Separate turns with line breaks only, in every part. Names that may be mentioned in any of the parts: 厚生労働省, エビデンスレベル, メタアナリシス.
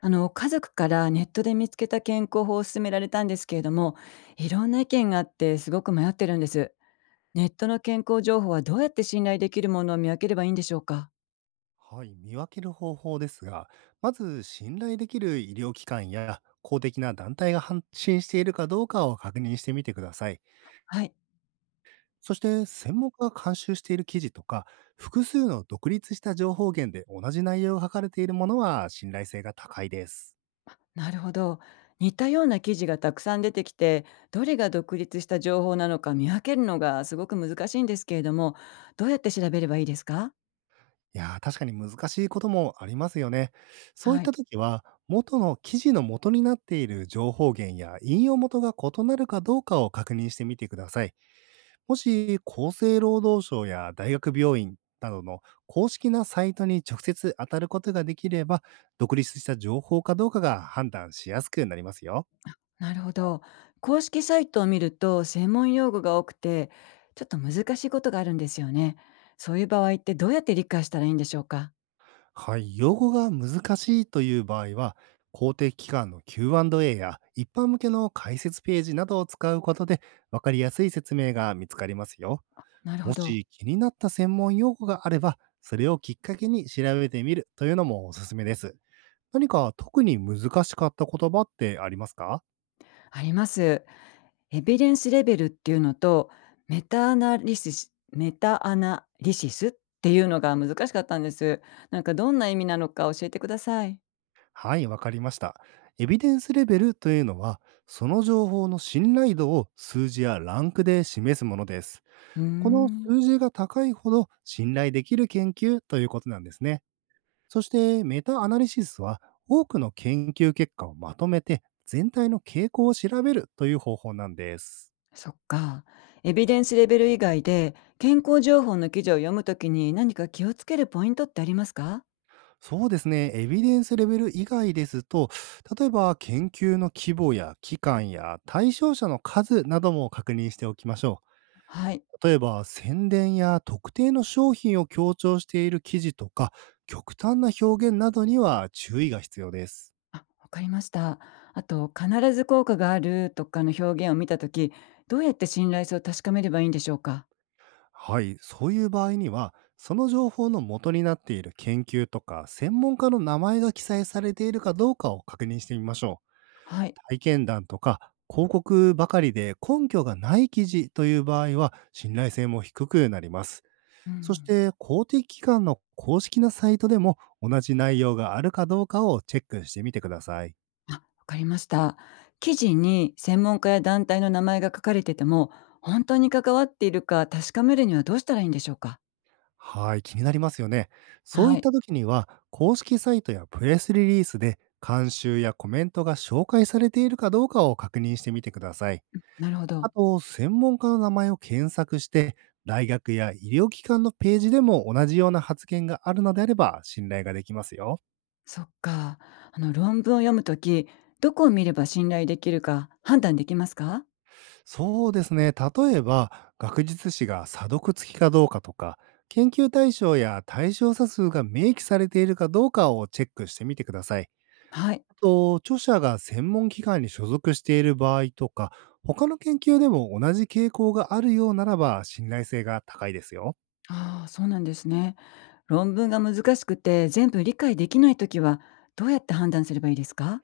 あの家族からネットで見つけた健康法を勧められたんですけれども、いろんな意見があってすごく迷ってるんです。ネットの健康情報はどうやって信頼できるものを見分ければいいんでしょうか？
はい、見分ける方法ですが、まず信頼できる医療機関や公的な団体が発信しているかどうかを確認してみてください。
はい。
そして専門家が監修している記事とか、複数の独立した情報源で同じ内容が書かれているものは信頼性が高いです。
なるほど。似たような記事がたくさん出てきて、どれが独立した情報なのか見分けるのがすごく難しいんですけれども、どうやって調べればいいですか？
いやー、確かに難しいこともありますよね。そうい
は
っ
い。
た時は、元の記事の元になっている情報源や引用元が異なるかどうかを確認してみてください。もし厚生労働省や大学病院などの公式なサイトに直接当たることができれば、独立した情報かどうかが判断しやすくなりますよ。
なるほど。公式サイトを見ると専門用語が多くて、ちょっと難しいことがあるんですよね。そういう場合ってどうやって理解したらいいんでしょうか？
はい、用語が難しいという場合は、公的機関の Q&A や一般向けの解説ページなどを使うことで分かりやすい説明が見つかりますよ。
なるほ
も
ど。
し気になった専門用語があれば、それをきっかけに調べてみるというのもおすすめです。何か特に難しかった言葉ってありますか？
あります。エビデンスレベルっていうのと、メタアナリシスていうのが難しかったんです。なんかどんな意味なのか教えてください。
はい、わかりました。エビデンスレベルというのは、その情報の信頼度を数字やランクで示すものです。
うー
この
ん。
数字が高いほど信頼できる研究ということなんですね。そしてメタアナリシスは、多くの研究結果をまとめて全体の傾向を調べるという方法なんです。
そっか。エビデンスレベル以外で健康情報の記事を読むときに何か気をつけるポイントってありますか？
そうですね。エビデンスレベル以外ですと、例えば研究の規模や期間や対象者の数なども確認しておきましょ
はい。
う。例えば宣伝や特定の商品を強調している記事とか、極端な表現などには注意が必要です。
あ、わかりました。あと、必ず効果があるとかの表現を見たとき、どうやって信頼性を確かめればいいんでしょうか？
はい、そういう場合には、その情報の元になっている研究とか、専門家の名前が記載されているかどうかを確認してみましょ
はい。
う。体験談とか広告ばかりで根拠がない記事という場合は、信頼性も低くなります。
う
そし
ん。
て公的機関の公式なサイトでも同じ内容があるかどうかをチェックしてみてください。
あ、わかりました。記事に専門家や団体の名前が書かれてても、本当に関わっているか確かめるにはどうしたらいいんでしょうか？
はい、気になりますよね。そうい
は
っ
い、
た時には、公式サイトやプレスリリースで監修やコメントが紹介されているかどうかを確認してみてください。
なるほ
あ
ど。
と、専門家の名前を検索して、大学や医療機関のページでも同じような発言があるのであれば、信頼ができますよ。
そっか。あの論文を読むとき、どこを見れば信頼できるか判断できますか？
そうですね。例えば、学術誌が査読付きかどうかとか、研究対象や対象者数が明記されているかどうかをチェックしてみてください。
はい。
あと、著者が専門機関に所属している場合とか、他の研究でも同じ傾向があるようならば、信頼性が高いですよ。
ああ、そうなんですね。論文が難しくて全部理解できないときは、どうやって判断すればいいですか？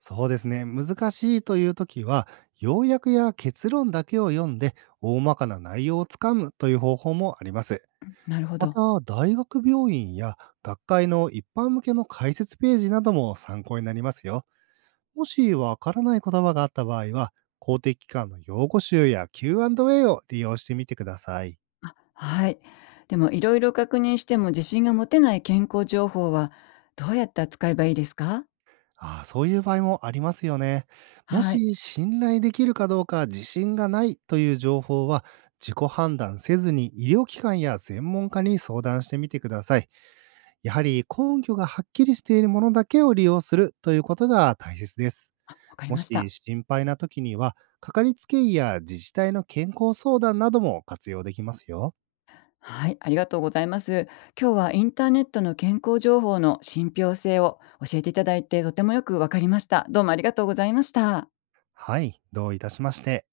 そうですね。難しいという時は、要約や結論だけを読んで、大まかな内容をつかむという方法もあります。
なるほ
ま
ど。
た、大学病院や学会の一般向けの解説ページなども参考になりますよ。もしわからない言葉があった場合は、公的機関の用語集や Q&A を利用してみてください。
はい。でも、いろいろ確認しても自信が持てない健康情報はどうやって扱えばいいですか？
ああ、そういう場合もありますよね。も
はい。
し信頼できるかどうか自信がないという情報は、自己判断せずに医療機関や専門家に相談してみてください。やはり根拠がはっきりしているものだけを利用するということが大切です。
わかり
も
まし
し
た。
心配な時には、かかりつけ医や自治体の健康相談なども活用できますよ。
はい、ありがとうございます。今日はインターネットの健康情報の信憑性を教えていただいて、とてもよくわかりました。どうもありがとうございました。
はい、どういたしまして。